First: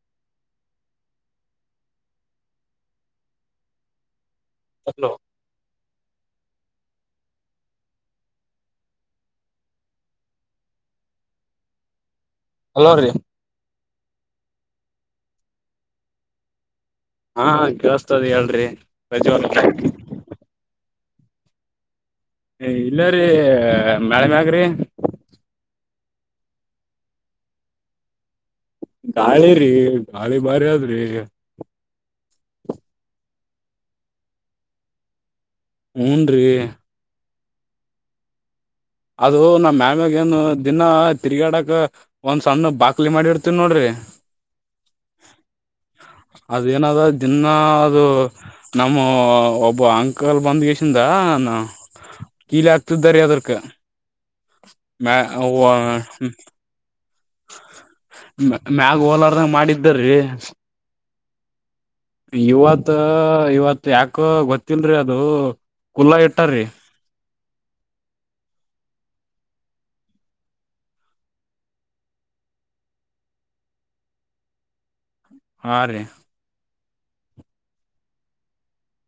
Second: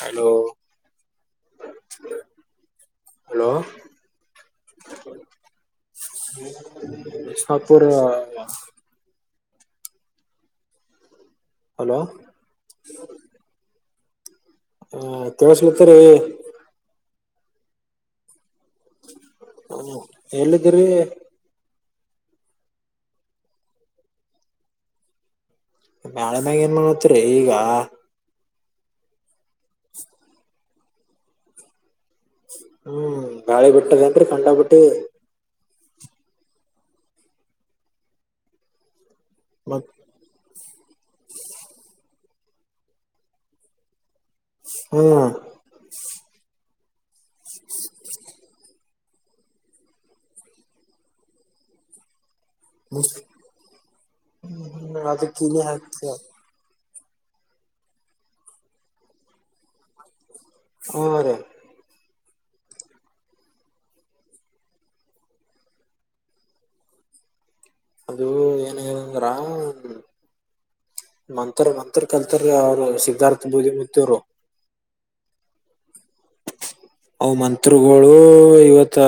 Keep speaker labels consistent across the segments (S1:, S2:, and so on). S1: Hello? [unintelligible] Hello? [unintelligible]
S2: Hello? [unintelligible]
S1: ಸಾಪುರ? [unintelligible] Hello? [unintelligible]
S2: Hello ರೀ [unintelligible]
S1: ಹೂ ಕೇಳಸ್ತಿರಿ. [unintelligible]
S2: ಹಾ ಹ ಕೇಳಸ್ತದ ಹೇಳ್ರಿ ರಜವಾಲ [unintelligible]
S1: ಎಲ್ಲಿದ್ದೀರಿ
S2: ಏ ಇಲ್ಲರೀ ಮ್ಯಾಳ್ ಮ್ಯಾಗರಿ. [unintelligible]
S1: ಮ್ಯಾಳ್ ಮ್ಯಾಗ ಏನ್ ಮಾಡತ್ರಿ ಈಗ? [unintelligible]
S2: ಗಾಳಿ ರೀ ಗಾಳಿ ಬಾರಿ ಅದದ್ರಿ. [unintelligible]
S1: ಹೂ ಗಾಳಿ ಬಿಟ್ಟಾದ ಏನ್ರಿ ಕಂಡಾ ಪಟ್ಟಿ. [unintelligible]
S2: ಹೂ ಅನ್ ರೀ [unintelligible] ಅದು ನಮ್ಮ
S1: ಮತ್
S2: ಮ್ಯಾಮ್ಯಾಗ ಏನು? [unintelligible] ದಿನ್ನ ತಿರ್ಗಾಡಕ್ ಒಂದ್ ಸಣ್ಣ ಬಾಕ್ಲಿ ಮಾಡಿರ್ತನ್ ನೋಡ್ರಿ. [unintelligible]
S1: ಹೂ ಅ [unintelligible]
S2: ಅದ ಏನದ ದಿನ್ನ ಅದು ನಮ್ಮ [unintelligible] ನಮೊ ಒಬ್ಬ ಅಂಕಲ್ ಬಂದಗಸಿಂದ ನಾ ಕೀಲಿ ಹಾಕ್ತಿದ್ದರಿ ಅದಕ್ಕ. [unintelligible] ಮ್ಯಾ
S1: ಅದಕ್ ಇಲಿ
S2: ಅವ್ವ?
S1: ಹಾಕ್ತ
S2: [unintelligible] ಮ್ಯಾ ಮ್ಯಾಗ ಹೋಲಾರದಂಗ ಮಾಡಿದ್ದರೀ. [unintelligible]
S1: ಹೂ ರೀ [unintelligible]
S2: ಇವತ್ತ ಇವತ್ತ ಯಾಕ ಗೊತ್ತಿಲ್ರಿ ಅದು. [unintelligible] ಕುಲ್ ಇಟ್ಟಾರಿ. [unintelligible]
S1: ಅದು ಏನ್ ಹೇಳ್ ಅಂದರ್ [unintelligible] ಮಂತರ ಮಂತರ್ ಕಲ್ತಾರಿ ಅವರು ಸಿದ್ಧಾರ್ಥ ಬೂದಿ ಮುತ್ತೆವರು. [unintelligible]
S2: ಹಾ ರಿ [unintelligible]
S1: ಅವ ಮಂತ್ರುಗಳು ಇವತ್ತ [unintelligible]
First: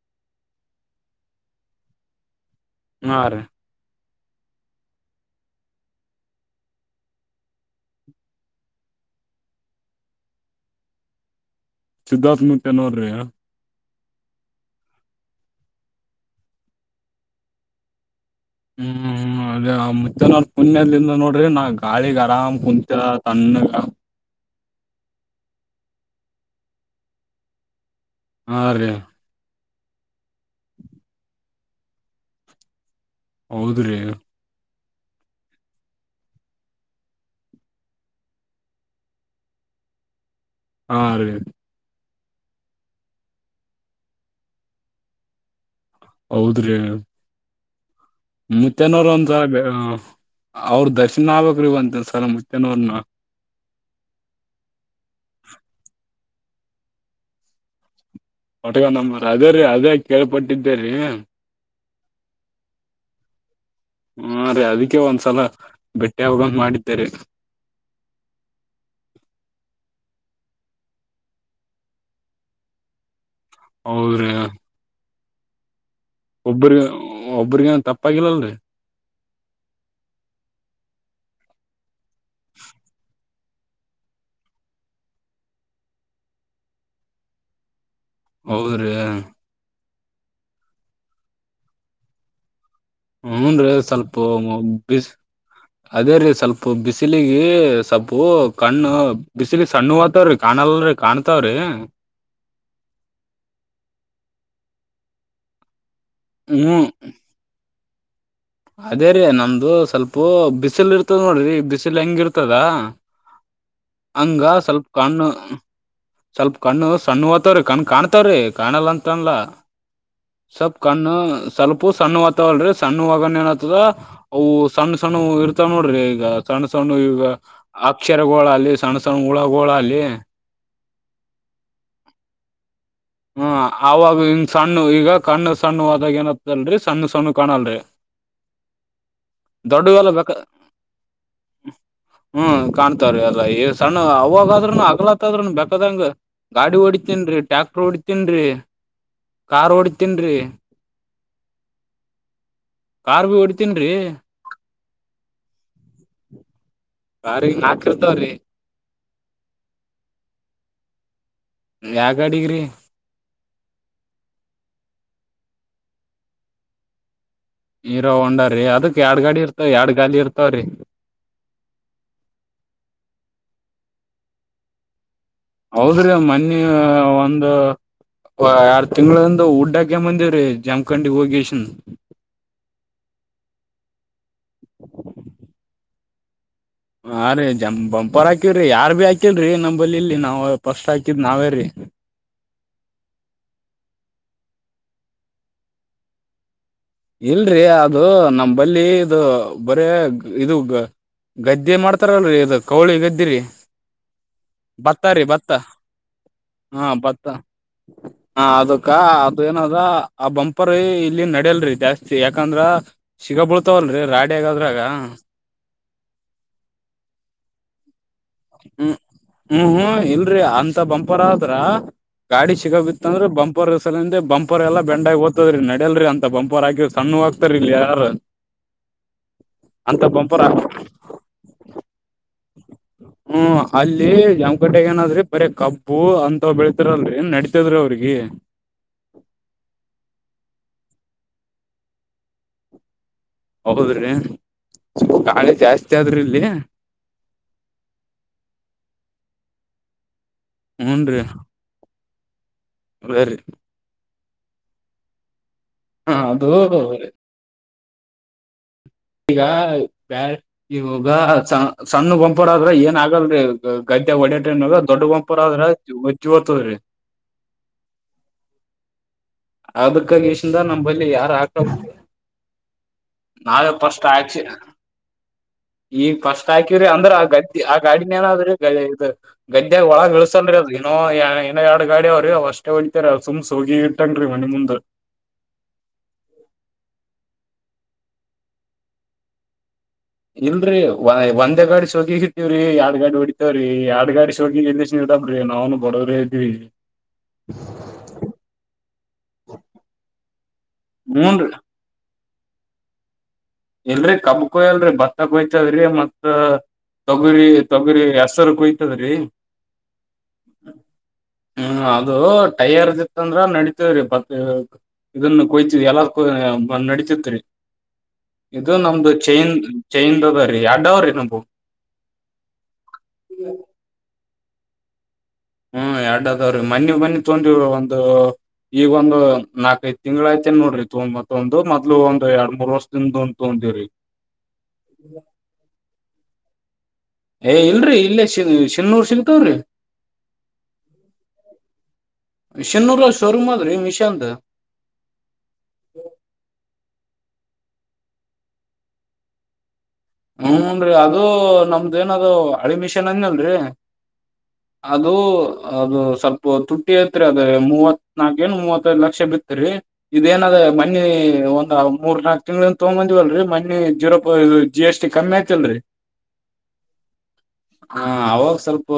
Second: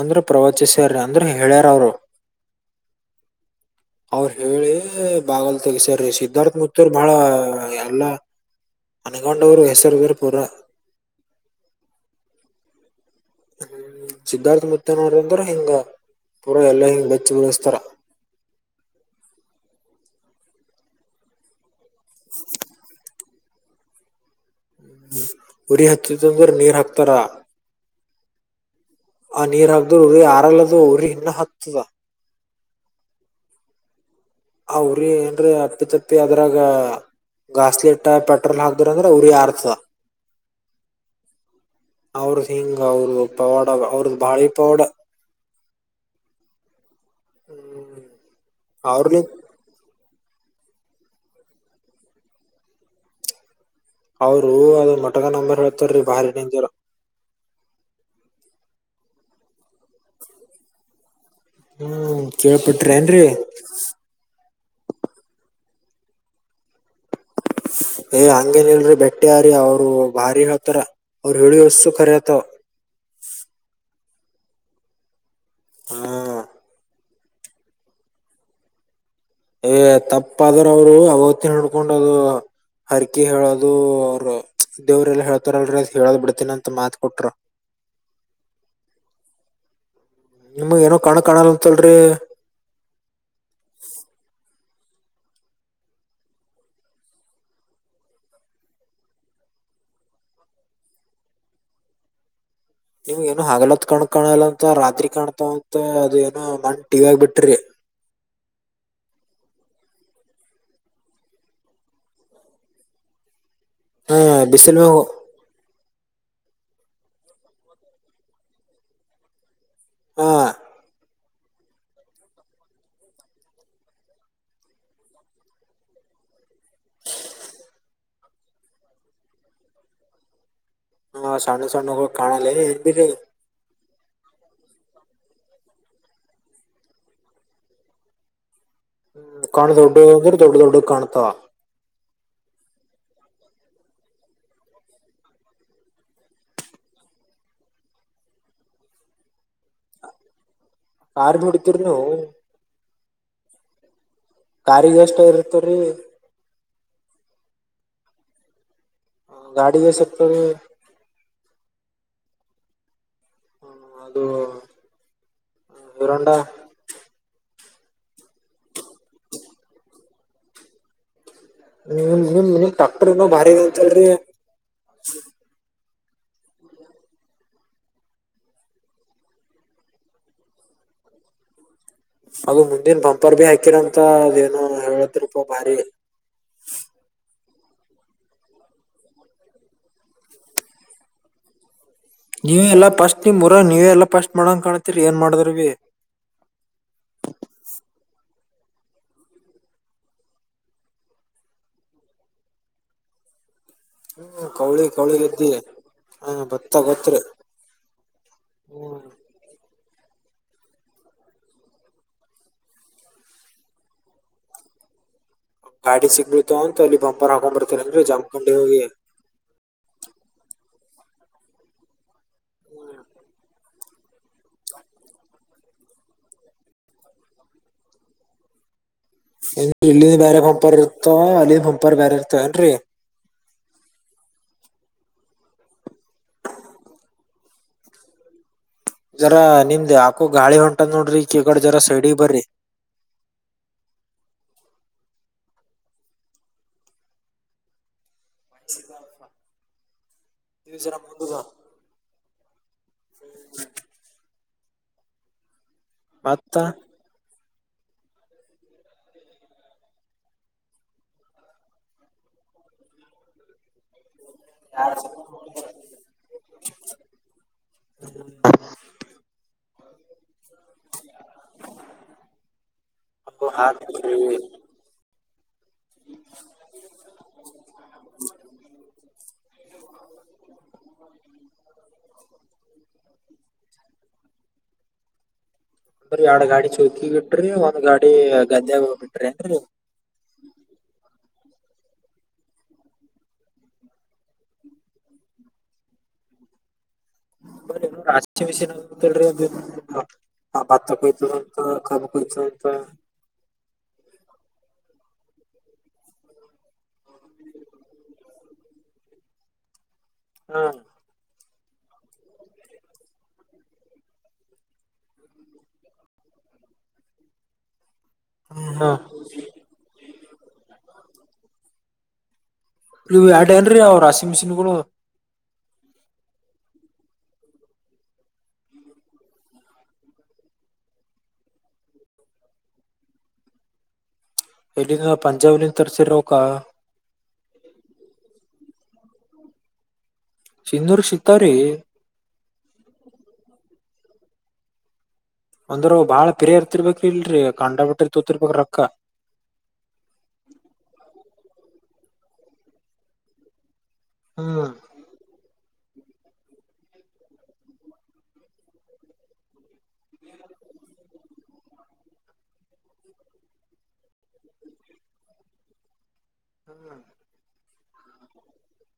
S1: ಅಂದರ ಪ್ರವಚಿಸ್ಯಾರೀ ಅಂದ್ರೆ ಹೇಳ್ಯಾರ ಅವರು. [unintelligible]
S2: ಹಾ ರೀ [unintelligible]
S1: ಅವರ ಹೇಳಿ ಬಾಗಲ್ ತೆಗಸಾರೀ ಸಿದ್ಧಾರ್ಥ ಮುತ್ತೂರ್ ಬಾಳ ಎಲ್ಲಾ? [unintelligible] ಅನಗೊಂಡವರು ಹೆಸರುಗರು ಪೂರ. [unintelligible]
S2: ಸಿದ್ಧಾರ್ಥ ಮುತ್ಯನಅವರಾಯ್? [unintelligible]
S1: ಸಿದ್ಧಾರ್ಥ ಮುತ್ತನವರ ಅಂದ್ರ ಹಿಂಗ ಪೂರಾ ಎಲ್ಲಾ ಹಿಂಗ ಬೆಚ್ಚಗ ಉಳಸ್ತಾರ. [unintelligible]
S2: ಹೂ ಹೂ [unintelligible] ಹ ಅದೇ ಮೂತ್ತೆವರ ಪುಣ್ಯದಿಂದ ನೋಡ್ರಿ ನಾ ಗಾಳಿಗ್ ಆರಾಮ್ ಕುಂತ ತಣ್ಣಗ [unintelligible]
S1: ಉರಿ ಹಚ್ಚಿತ್ ಅಂದ್ರ ನೀರ್ ಹಾಕ್ತಾರ. [unintelligible]
S2: ಹಾ ರೀ [unintelligible]
S1: ಆ ನೀರ್ ಹರದ್ರರು ಉರಿ ಆರಲ್ಲದು ಉರಿ ಇನ್ನ ಹತ್ತದ. [unintelligible]
S2: ಹೌದ ರೀ [unintelligible]
S1: ಆ ಉರಿ ಏನಂರ ಅಪ್ಪಿ ತಪ್ಪಿ ಅದ್ರಾಗ [unintelligible] ಗಾಸ್ಲೆಟ್ ಪೆಟ್ರೋಲ್ ಹಾಕದ್ದರ ಉರಿ ಆರತ್ತದ [unintelligible]
S2: ಹಾರಿ [unintelligible]
S1: ಅವರ ಹಿಂಗ ಅವರೂ ಪವಾಡ ಅವರದ ಬಾಳಿ ಪವಾಡ. [unintelligible]
S2: ಹೌದ ರೀ [unintelligible]
S1: ಹ್ಮ್
S2: ಮೂತ್ಯನರು
S1: ಅವ್ರಲಿಂತ್
S2: ಅಂದರ್ ಆಗಲೇ [unintelligible] ಅವರ ಕಸಿನ್ ಆಗಬೇಕ ರೀ ಒಂದ ದಿವಸ ನಮ್ಮ ಮೂತ್ಯನವರನಾ [unintelligible]
S1: ಅವರು ಅದ ಮಟ್ಟಗ ನಂಬರ್ ಹೇಳ್ತಾರ್ರಿ ಬಾರಿ ಡೇಂಜರ್ [unintelligible]
S2: ಮಟ್ಟಗ ನಂಬರ ರಗರ ಅದೇ ಕೇಳ್ಪಟ್ಟಿದ್ದೇರಿ. [unintelligible]
S1: ಹೂ ಕೇಳ್ಪಿಟ್ರಿ ಏನ್ರರಿ. [unintelligible]
S2: ಹಾ ರೀ ಅದಕ್ಕೆ ಒಂದ್ಸಲ ಬೆಟ್ಟೆ ಆಗಬೇಕು ಅಂತಾ ಮಾಡಿದ್ದೇರಿ. [unintelligible]
S1: ಏ ಹಂಗೇನ್ ಇಲ್ರಿ ಬೆಟ್ಟಿಯಾರಿ ಅವ್ರು ಭಾರಿ ಹತರ ಅವರು ಹೇಳಿಳಿ ವಸ್ಸುಖರತ
S2: ಹ್ಮ್
S1: ಹಾ
S2: ಒಬ್ರಗ ಒಬ್ಬ್ರಗನ್ ತಪ್ಪಾಗಿಲ್ಲಲ್ರಿ
S1: ತಪ್ಪ ಆದ್ರ ಅವರು ಅವತ್ತಿನ ಹುಡ್ಕೊಂಡ್ ಅದು ಹರಿಕ ಅ ಹೇಳೋದು ಅವ ದೇವ್ರ ಎಲ್ಲಾ ಹೇಳ್ತಾರಲ್ರ ಅ ಹೇಳೋದ್ ಬಿಡ್ತನಂತ ಮಾತ್ ಕೊಟ್ರ
S2: ಹೌದು ರೀ
S1: ನಿಮಗ್ ಏನೋ ಕಾಣ ಕಾಣಲ್ಲಂತಲ್ರಿ
S2: ಹ್ಮ ರಿ ಸ್ವಲ್ಪ ಬ ಅದೇ ರೀ ಸ್ವಲ್ಪ ಬಿಸಿಲಿಗೆ ಸ್ವಪು ಕಣ್ಣು ಬಿಸಿಲ ಸಣ್ಣ ಹತವ್ರೀ ಕಾಣ ನನಲ್ರರಿ ಕಾಣ್ತಾವ್ರಿ
S1: ನಿಮ್ ಏನು ಹ ಹಾಗಲ್ಲತ್ ಕಣ ಕಾಣಲ್ಲಂತ ರಾತ್ರಿ ಕಾಣ್ತಂತ ಅ ಏನೋ ಮನ್
S2: ಹ್ಮ್
S1: ಟಿವಿ ಆಗ ಬಿಟ್ರಿ
S2: ಅದೇ ರೀ ನಮ್ದು ಸ್ವಲ್ಪ ಬಿಸಿಲ್ ಇರ್ತದ ನೋಡ್ರಿ ಬಿಸಿಲ್ ಹೆಂಗಿರ್ತದ
S1: ಹಾ
S2: ಹಂಗ
S1: ಬಿಸಿಲ್
S2: ಸ್ವಲ್ಪ
S1: ಮ್ಯಾಗ
S2: ಕಣ್ಣು ಸ್ವಲ್ಪ ಕಣ್ಣು ಸಣ್ಣ ಓತವ್ರೀ ಕಣ್ಣ್ ಕಾಣ್ತವ್ರೀ ಕಾಣಲ್ಲಂತನ್ಲ್ಲ
S1: ಹಾ
S2: ಸಬ್ ಕಣ ಸ್ವಲ್ಪ ಸಣ್ಣ ಹತವಲ್ರರಿ ಸಣ್ಣವಗನ ಏನತದ ಅವು ಸಣ್ಣ ಸಣ್ಣ ಇರ್ತಾವ ನೋಡ್ರಿ ಈಗ ಸಣ್ಣ ಸಣ್ಣ ಈಗ ಅಕ್ಷರಗೋಳ ಅ ಸಣ್ಣ ಸಣ್ಣ ಹುಳಗೋಳಲ್ಲಿ
S1: ಹಾ ಸಣ್ಣ ಸಣ್ಣ ಹೋಗ ಕಾಣಲ್ಲ ಬಿರಿ
S2: ಹ್ಮ ಆಾಗ ಹಂಗ್ ಸಣ್ಣ ಈಗ ಕಣ್ಣು ಸಣ್ಣ ಆದಾಗ ಏನತ್ತಲ್ರರಿ ಸಣ್ಣ ಸಣ್ಣ ಕಾಣಲ್ರಿ
S1: ಹ್ಮ್ ಕಣ ದೊಡ್ಡ
S2: ದೊಡ್ಡಲ್ಲ ಬೇಕ
S1: ಅಂದ್ರ ದೊಡ್ಡ ದೊಡ್ಡ ಕಾಣ್ತಾವ
S2: ಹ್ಮ್ ಕಾಣ್ತವ್ರೀ ಅಲ್ಲಾ ಈ ಸಣ್ಣ ಅವಾಗಾದ್ರರುನು ಅಗ್ಲತ್ತದ್ರೂನು ಬೇಕದಂಗ ಗಾಡಿ ಓಡಿತೀನ್ ಟ್ರ್ಯಾಕ್ಟರ್ ಓಡಿತೀನ್ರಿ ಕಾರ್ ಹೊಡತೀನ್ ರೀ
S1: ಕಾರ್ ನೋಡಿತಿರಿ ನೀವು
S2: ಕಾರ್ ಭ ಹೊಡಿತನ್ೀ
S1: ಕಾರಿಗೆ ಎಷ್ಟ ಇರ್ತರಿ
S2: ಅ ನಾಕರ್ತವ್ರೀ
S1: ಗಾಡಿ ಎ ಸಕ್ತ
S2: ಯಾಗ ಗಡಗ್ರಿ
S1: ಹ್ಮ ಅದು ಹೀರೋ ಹೊಂಡ
S2: ನೀರೋ ಹಂಡ್ರಿ ಅದಕ್ ಎರಡ್ ಗಾಡಿ ಇರ್ತಾವ ಎರಡ್ ಗಾಲ ಇರ್ತವ್ರಿ
S1: ನೀ ನೀಮ ನಿ ಟಾಕ್ಟರ್ ಏನೋ ಭಾರಿಂತರಿ
S2: ಹೌದ್ರೀ ಮನ್ನಿ ಒಂದು ಎರ್ ತಿಂಗಗಳಂದು ಡ್ಡಾಕಂಬ ಬಂದಿವವ್ರೀ ಜಮಖಂಡಿ ಹೋಗಿನ್
S1: ಅದು ಮುಂದಿನ ಪಂಪರ್ ಬಿ ಹಾಕಿರಂತ ಅದೇನು ಹೇಳತ್ಪ ಬಾರಿ
S2: ಹಾ ರೀ ಜಂ ಬಂಪರ್ ಹಾಕವ್ರಿ ಯಾರ್ ಭಿ ಹಾಕಿಲ್ರರಿ ನಮ್ಮಂಬಲಿ ಇಲ್ಲಿ ನಾವ್ ಫಸ್ಟ್ ಹಾಕಿದ್ ನಾವೇ ರೀ
S1: ನೀವಲ್ಲ ಫಸ್ಟ್ ನಿಮ್ಮ ಬರ ನೀವೇಲ್ಲ ಫಸ್ಟ್ ಮಾಡಂಗ ಕಾಣ್ತಿರಿ ಏನ್ ಮಾಡಿದ್ರವಿ
S2: ಇಲ್ರಿ ಅದು ನಮ್ಮಂಬಲ್ಲಿ ಇ ಬರೇ ಇದು ಗದ್ದೆ ಮಾಡ್ತಾರಲ್ರರಿ ಅದು ಕೌಳಿ ಗದ್ದಿರಿ
S1: ಹ್ಮ ಕೌಳಿ
S2: ಭತ್ತ
S1: ಕೌಳಿ
S2: ರೀ
S1: ಇದ್ದ
S2: ಭತ್ತ ಹಾ ಭತ್ತ ಹ ಅದಕ್ಕ
S1: ಹ್ಮ್
S2: ಅದು ಏನದ ಆ ಬಂಪರ್ ಇಲ್ಲಿ ನಡೆಯಲ್ರಿ ಜಾಸ್ತಿ ಯಾಕಂದ್ರ ಸಿಗ ಬಳ್ತಾವಲ್ರರಿ ರಾಡಿಿಯಗಾದ್ರಾಗ
S1: ಗಾಡಿ ಸಿಗ್ ಬಿಡ್ತವ ಅಂತ ಅಲ್ಲಿ ಬಂಪರ್ ಹಕೊಂಡ್ಂಬರ್ತಾರೆ ಅಂದ್ರೆ ಜಂಪ್
S2: ಹ್ಮ್ ಹ್ಮ್ ಹ್ಮ್ ಇಲ್ರಿ ಅಂತ ಬಂಪರ್ ಆದ್ರ ಗಾಡಿ ಸಿಗ ಬಿತ್ತ ಅಂದ್ರೆ ಬಂಪರ್ ಬಂಪರ್ ಎಲ್ಲ ಬೆಂಡಗ ಓ್ತದ್ರೀ ನಡ್ಯಲ್ರಿ ಅಂತ ಬಂಪರ್ ಆಗಿ ಸಣ್ಣು ಹಾಗ್ತಾರ ಇಲ್ಲಿ ಯಾರ
S1: ಏನ್
S2: ಅಂತ
S1: ಇಲ್ಲಿಂದ ಬೇರೆ
S2: ಬಂಪರ್
S1: ಹೊಂಪಾರ್ ಇರ್ತ ಅಲ್ಲಿಂದ ಹೊಂಪಾರ್ ಬೇರೆ ಇರ್ತ ನ್ರರಿ
S2: ಹ್ಮ ಅಲ್ಲಿ ಯಮ್ಗಟ್ಟಗ ಏನಾದ್ರಿ ಬರ ಕಬ್ಬು ಅಂತ ಬೆಳತರಲ್ರರಿ ನಡತದ್ರಿ ಅವ್ರಿಗೆ [inaudible]
S1: ಜರಾ ನಿಮ್ದ್ ಆಾಕೋ ಗಾಳಿ ಹೊಂಟದ ನೋಡ್ರಿ ಕೆಗಡೆ ಜರ ಸೈಡ ಬರ್ರಿ
S2: ಹೌದ್ರಿ ಗಾಳಿ ಜಾಸ್ತಿ ಆದ್ರಿ ಇಲ್ಲಿ
S1: ಸರ ಬದ
S2: ಹರಿ ಹ ಅದು
S1: ಮತ್ತ
S2: ಈಗ ಬಳ್ ಇವಾಗ ಸಣ್ಣ ಗಂಪಡ ಆದ್ರ ಏನ್ ಆಗಲ ಗದ್ದ ಮ ಒಡ ಟ್ರನ್ಗ ದೊಡ್ಡ ಬಂಪರ್ ಆದ್ರ ಜತದ್ರಿೀ ಅದಕ್ಕಾಗಿಷಿಂದ ನಮ್ಮ ಬಲ್ಲಿ ಯಾರ ಹಾಕ
S1: ಅವು
S2: ನಾವೇ
S1: ಹಾಕ್ರಿ
S2: ಕಷ್ಟ ಆಯಚು ಈಗ ಫಸ್ಟ್ ಹಾಕವ್ರಿ ಅಂದ್ರ ಆ ಗದ್ದೆ ಆ ಗಾಡಿನ ಏನದ್ರೀ ಗ ಇದ್ ಗದ್ದ್ಯಾಗ ಒಳಗ ಇಳಸತನ್್ರಿ ಅದ ಇನ್ನೋ ಇಏೋ ಎರಡು ಗಾಡಿ ಅವ್ರರು ಅವ್ ಅಷ್ಟೇ ಹೊಡಿತತಾರೆ ಅವ ಸುಮ್ ಸೋಗಿ ಇಟ್ಟನ್ರಿ ಮನಿ ಮುಂದ
S1: ಬ ಅವ ಗಾಡಿ ಚೌಕಿ ಬಿಡ್ರಿ ಒಂದ್ ಗಾಡಿ ಗದ್ದೆಾಗ ಹೋಗ್ಬ ಬಿಟ್ರಿ ಏನ್ರಿ
S2: ಇಲ್ರರಿ ಒಂದೇ ಗಾಡಿ ಸೋಗಿ ಇತೇವ್ರಿ ಎರಡ್ ಗಾಡಿ ಹೊಡಿತೇವ್ರೀ ಎರಡ್ ಗಾಡಿ ಸೋಗಿ ಇಲ್ಲ ಬ್ರಿ ನಾವನು ಬಡೋದ್ರೇ ಇದ್ವಿ
S1: ಮಿಸಿಿನ ಭತ ಕೊ
S2: ಹ್ಮನ್
S1: ಹತ್ತ ಅತಾ
S2: ಎಲ್ರರಿ ಕಬ್ಕಯ್ ಅಲ್ರಿ ಬತ್ ಕೊಯ್ತದ್ರಿ ಮತ್ ತೊಗುರಿ ತೊಗುರಿ ಹೆಸರು ಕೊಯ್ತದ್ರಿ
S1: ಹ್ಮ
S2: ಹ್ಮ್ ಅದು ಟೈಯರ್ದ ಇತ್ತಂದ್ರ ನಡತೇವ್ರಿ ಬ ಇದನ್ನು ಕೊಯ್ತ ಎಲ್ಲ ನಡತಿರ್ತಾರೆ
S1: ಹ್ಮ್
S2: ಇದು
S1: ಹಾ
S2: ನಮ್ದು ಚೈನ್ ಚೈನ್ದ್ರೀ ಎಡ್ಡವ್ರಿ ನಮು
S1: ನೀವು ಎಡ ಏನ್ರೀ ಅವ ರಾಷಿಂಗ್ ಮಿಷಿನ್ ಗಳು
S2: ಹ್ಮ್ ಎರಡು ಅದಾವ್ರೀ ಮನ್ನಿ ಮನ್ನಿ ತೊಂದ ಒಂದು ಈಗ ಒಂದು ನಾಲ್ಕ್ ಐದ ತಿಂಗ್ಗಳ ಐತೇನ್ ನೋಡ್ರಿ ತಂಬತ್ ಒಂದು ಮೊ್ಲು ಒಂದು ಎರಡ್ ಮೂರ್ ವರ್ಷದಿಂದ ಉಂಟು ಂದರ
S1: ಇಲ್ಲಿಂದ ಪಂಜಾಬ್ಲಿಂದ ತರ್ಸಿರವಕ್ಕ
S2: ಏ ಇಲ್ರರಿ ಇಲ್ಲೇ ಶಿನ್ನೂರ್ ಸಿಗ್ತಾವ್ರಿ
S1: ಸಿನ್ನೂರು ಶತ ರೀ
S2: ಶಿನ್ನೂರ ಶೋರೂಮ್ ಆದ್ರಿ ಮಿಷ ಅಂತ
S1: ಒಂದರು ಬಾಳ ಪಿರಿಯ ಇರ್ತಿರ್ಬೇಕ ಇಲ್ರರಿ ಕಾಂಡ ಬಿಟ್ಟ್ರಿರ್ತೋತಿರ್ಬೇಕ ರೊಕ್ಕ
S2: ಅೇನದು ಅಡಿಮಿಷನ್ ಅನ್ಲ್ರಿ
S1: ಹ್ಮ್
S2: ಅದು ಅದು ಸ್ವಲ್ಪ ತುಟ್ಟಿ ಐತ್ರಿ ಅದೇ ಮೂವತ್ ನಾಕ ಏ ಮೂವತ್ತೈ್ ಲಕ್ಷ ಬಿತ್ತರಿ ಇದೇಏನ ಅದೇ ಮಣಿ ಒಂದ್ ಮೂರ್ ನಾಕಕ್ ತಿಂಗಳಿಂದ ತೊಗೊಂಬಂದೀವಲ್ರರಿ ಮಣಿ ಜೀರೋಪ್ ಜಿ ಎಸ್ ಟಿ ಕಮ್ಮಿ ಐತಿಲ್ರಿ
S1: ಹ್ಮ
S2: ಹ ಅವಾಗ ಸ್ವಲ್ಪ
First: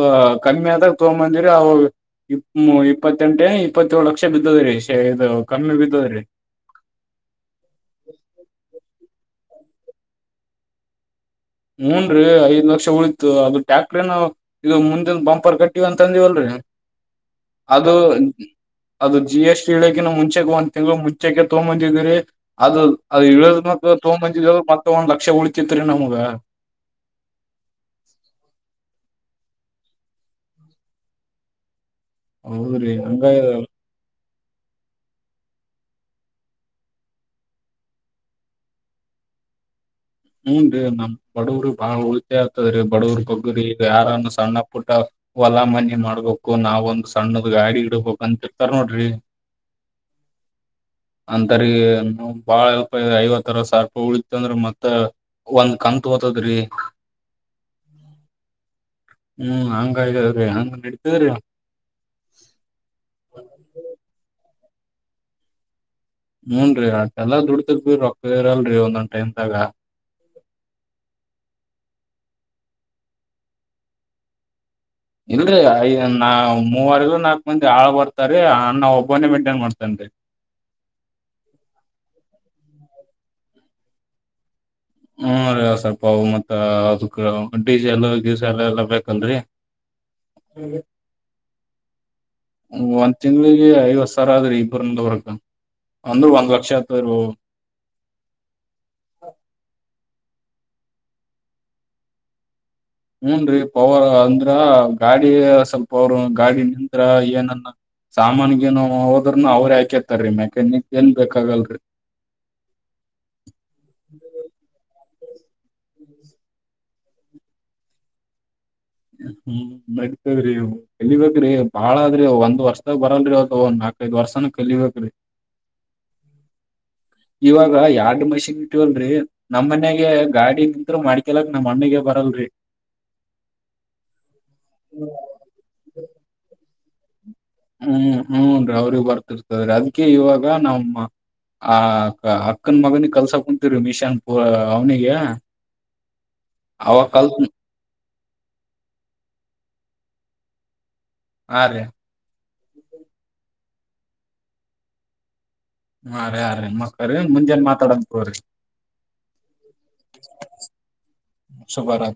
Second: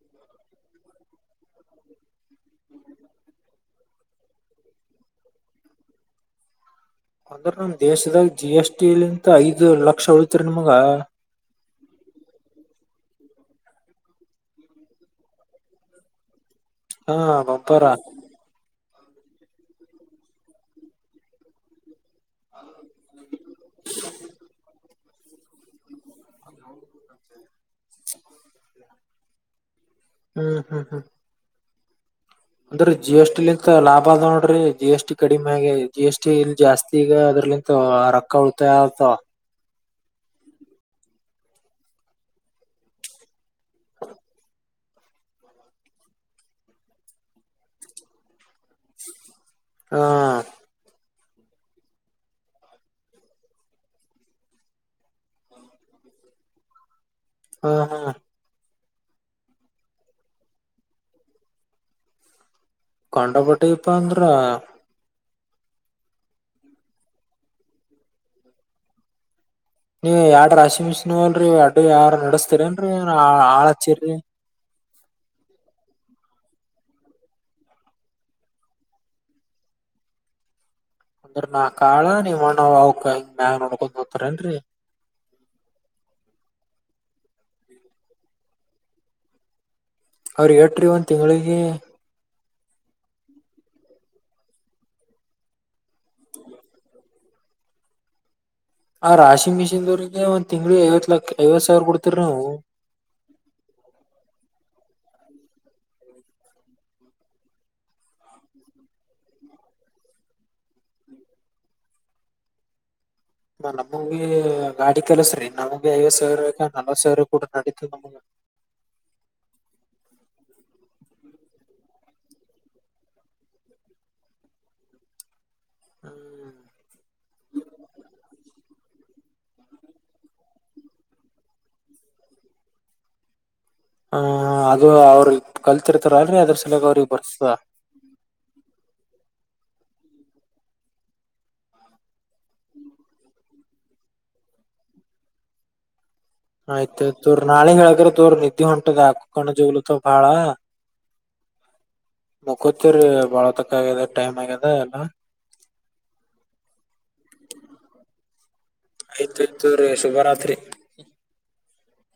S2: ಕಮ್ಮಿ ಆದ ಆದಾಗ ತಗಂಬಂದಿರಿ ಅವ ಇಪ್ಪ ಇಪ್ಪತ್ತೆಂಟೆ ಇಪ್ಪತ್ತಏೇಳು ಲಕ್ಷ ಬಿದ್ದದ್ರೀ ಇ ಕಮ್ಮಿ ಬಿದ್ದದ್ರೀ
S1: ಅಂದ್ರ ನಮ್ ದೇಶದಾಗ ಜಿ ಎಸ್ ಟಿಲಿಂತ ಐದ್ ಲಕ್ಷ ಉಳತ್ರಿ ನಿಮಗ
S2: ಹೂನ್ರಿ ಐದ್ ಲಕ್ಷ ಉಳಿತು ಅದು ಟ್ಯಾಕ್ಟ್ರ ಏನ ಇದು ಮುಂದಿನ ಬಂಪರ್ ಕಟ್ಟಿವವ ಅಂತ ಅಂದಿವವಲ್ರರಿ
S1: ಹಾ ಬಂಪಾರಾ
S2: ಅದು ಜಿ ಎಸ್ ಟ ಇ ಹೇಳಕಿ ನ ಮುಂಚೆ ಒಂದ ತಿಂ್ಳ ಮುಂಚೆ ತಗೊಂದಿದೀ್ರರಿ ಅದ ಅದು ಇಳದ ಮ ತಗೊಂಬಂದಿದ ಮತ್ತ ಒಂದ್ ಲಕ್ಷ ಉಳತಿತ್ರಿ ನಮಗ
S1: ಹ್ಮ್ ಹ್ಮ್ ಹ್ಮ್ ಅಂದ್ರೆ
S2: ಹೌದ್ರಿ
S1: ಜಿ
S2: ಹಂಗ
S1: ಎಸ್ ಟಿಲಿಂತ ಲಾಭ ನೋ ್ರೀ ಜಿ ಎಸ್ಟಿ ಕಡಿಮೆ ಆಗ ಜಿ ಎಸ್ ಟಿ ಇಲ್ ಜಾಸ್ತಿ ಈಗ ಅದ್ರಲಿಂತ ರೊಕ್ಕ ಉಳತಾ ಆತ
S2: ಹ್ಮನ್ ರೀ ನಮ್ ಬಡುವ್ರ ಬಾಳ ಉಳಿತೆ ಆಗ್ತದ್ರೀ ಬಡವ್ರ ಬಗ್ಗರಿಗ ಯಾರನ್ನ ಸಣ್ಣ ಪುಟ್ಟ ಹೊಲಾ ಮನಿ ಮಾಡ್ಬೇಕು ನಾವ್ ಒಂದ್ ಸಣ್ಣದ್ ಗಾಡಿ ಇಡ್ಬಕ್ ಅಂತ ಇರ್ತಾರ ನೋಡ್ರಿ.
S1: ಹಾ
S2: ಅಂತರಿಗೆ ಬಾಳ ಎಲ್ಟ್ ಐವತ್ತರ ಸರ್ಪ ಉಳತ್ ಅಂದ್ರೆ ಮತ್ ಒಂದ್ ಕಂತ್ ಹೊತದ್ರಿ.
S1: ಹಾ ಹಾ
S2: ಹ್ಮ್ ಹಂಗ ಇದಾವ್ರೀ ಹಂಗ ನಡಿತದ್ರಿ.
S1: ಕಂಡ ಬಟ್ಟಿಪ ಅಂದ್ರ.
S2: ಹೂನ್ ರಿ ಎಲ್ಲಾ ದುಡ್ತಿರ್ ರೊಕ್ಕ ಇರಲ್ರರಿ ಒಂದಂದ್ ಟಮ್ದಾಗ.
S1: ನೀ ಎಡ್ ರಾಶಿ ಮಿಶಿನ್ ಅಲ್ರರಿ ಅಡ್ ಯಾರ ನಡಸ್ತೀರಿನ್ರರಿ ಹಾಳ ಹಚ್ಚಿರಿ.
S2: ಇಲ್ರರಿ ಐ ನಾ ಮೂವರ್ ನಾಲ್ಕ್ ಮಂದಿ ಹಾಳ ಬರ್ತಾರೀ ಅನ್ನ ಒಬ್ಬನೇ ಮೇಂಟೈನ್ ಮಾಡ್ತೇನ್ ರಿ [inaudible]
S1: ಅಂದ್ರ ನಾ ಕಾಳ ನೀವ ಅಣ್ಣ ಅವಕ ಹಂಗ ಮ್ಯಾಗ ನೋಡ್ಕೊಂಡ ಹೋಗ್ತಾರೇಏನ್ರರಿ.
S2: ಹ್ಮ ರೀ ಸ್ವಲ್ಪವು ಮತ್ತ ಡಿಜಿ ಎಲ್ಲ ದಿವಸ ಎಲ್ಲ ಎಲ್ಲಾ ಬೇಕನ್ರರಿ.
S1: ಅವ್ರ ಎಟ್ರಿ ಒಂದ ತಿಂಗಳಿಗೆ.
S2: ಒಂದ್ ತಿಂಗ್ಳಿಗೆ ಐವತ್ ಸಾವ್ರ ಆದ್ರಿ ಇಬ್ಬರ [unintelligible] ಅಂದ್ರು ಒಂದ್ ಲಕ್ಷ ಆತದ್ದ್ರು.
S1: ಆ ರಾಷಿಂಗ್ ಮಿಷಿನ್ ದವ್ರಿಗೆ ಒಂದ್ ತಿಂಗ್ಳು ಐವತ್ ಲಕ್ಷ ಐವತ್ ಸಾವಿರ ಕೊಡ್ತರ ನಾವು.
S2: ಹೂನ್ ರೀ ಪವರ್ ಅಂದ್ರ ಗಾಡಿ ಸ್ವಲ್ಪ ಅವರು ಗಾಡಿ ನಿಂತ ಏನನ್ನ. ಸಾಮಾನಗೇನು ಹೋದ್ರನು ಅವ್ರ ಹಾಕೇತಾರೀ ಮೆಕ್ಯಾನಿಕ್ ಏನ್ ಬೇಕಾಗಲ್ರರಿ. [inaudible]
S1: ನನ್ ಒಬ್ಬುಗೆ ಗಾಡಿ. ಸ್ರೀ ನಮ್ಗೆ ಐವತ್ ಸೇರಾ ನಲ್ವತ್ ಸೇರು ಕೊಡ್ರು ನಡಿತ ನಮ್ಗ.
S2: ಹ್ಮ ನಡಿತವ್ರಿ [unintelligible] ಬಾಳದ್ರಿ ಒಂದ್ ವರ್ಷದಾಗ ಬರಲ್ರಿ ಅವ [unintelligible] ಐದ್ ವರ್ಷಾನ ಕಲಿಬೇಕ್ರಿ.
S1: ಹ
S2: ಇವಾಗ ಎರಡ್ ಮಷಿನ್ ಇಟ್ಟವಲ್ಲ್ರಿ ನಮ್ಮ ಮನೆಗೆ ಗಾಡಿ ನಿಂತು ಮಾಡ್ಕಲಕ್ ನಮ್ಮಣ್ಣಗೆ ಬ ಬರಲ್ ರಿ
S1: ಹ ಅದು ಅವ್ರು ಕಲ್ತಿರ್ತಾರ ಅದ್ ಅದ್ರ ಸಲಾಗಿ ಅವ್ರ
S2: ಹ್ಮ್ ಹ್ಮ ರೀ ಅವ್ರಿಗ್ ಬರ್ತಿರ್ತದ್ರೀ ಅದ್ಕೇ ಇವಾಗ ನಮ್ಮ ಆ ಅಕ್ಕನ್ ಮಗನಿಗ್ ಕಲ್ಸಾ ಕುಂತೀರೀ ಮಿಶಾನ್ ಪು ಅವ್ನಿಗೆ. ಅವ ಕಲ್ತ್
S1: ಆಯ್ತುತೋರ್ ನಾಳೆ ಹೇಳಗ್ರ ತೊಗರಿ ನಿದ್ದೆ ಹೊಂಟದ ಏಕ ಕಣ್ ಜವ್ಲುತ್ತವ್ ಬಾಳ.
S2: ಹಾ ರೀ
S1: ಮುಕೋತಿವ್ರೀ ಬಾಳ ತಕ ಆಗ್ಯದ ಟೈಮ್ ಆಗ್ಯದ ಎನ.
S2: ಅರಿ ಅರಿ ಮಕ್ಕೊರಿ ಮುಂಜನ್ ಮಾತಾಡನ್ ತೂಗೊರಿ.
S1: ಆಯ್ತ್ ಆಯ್ತು ರೀ ಶುಭರಾತ್ರಿ.
S2: ಶುಭಾರ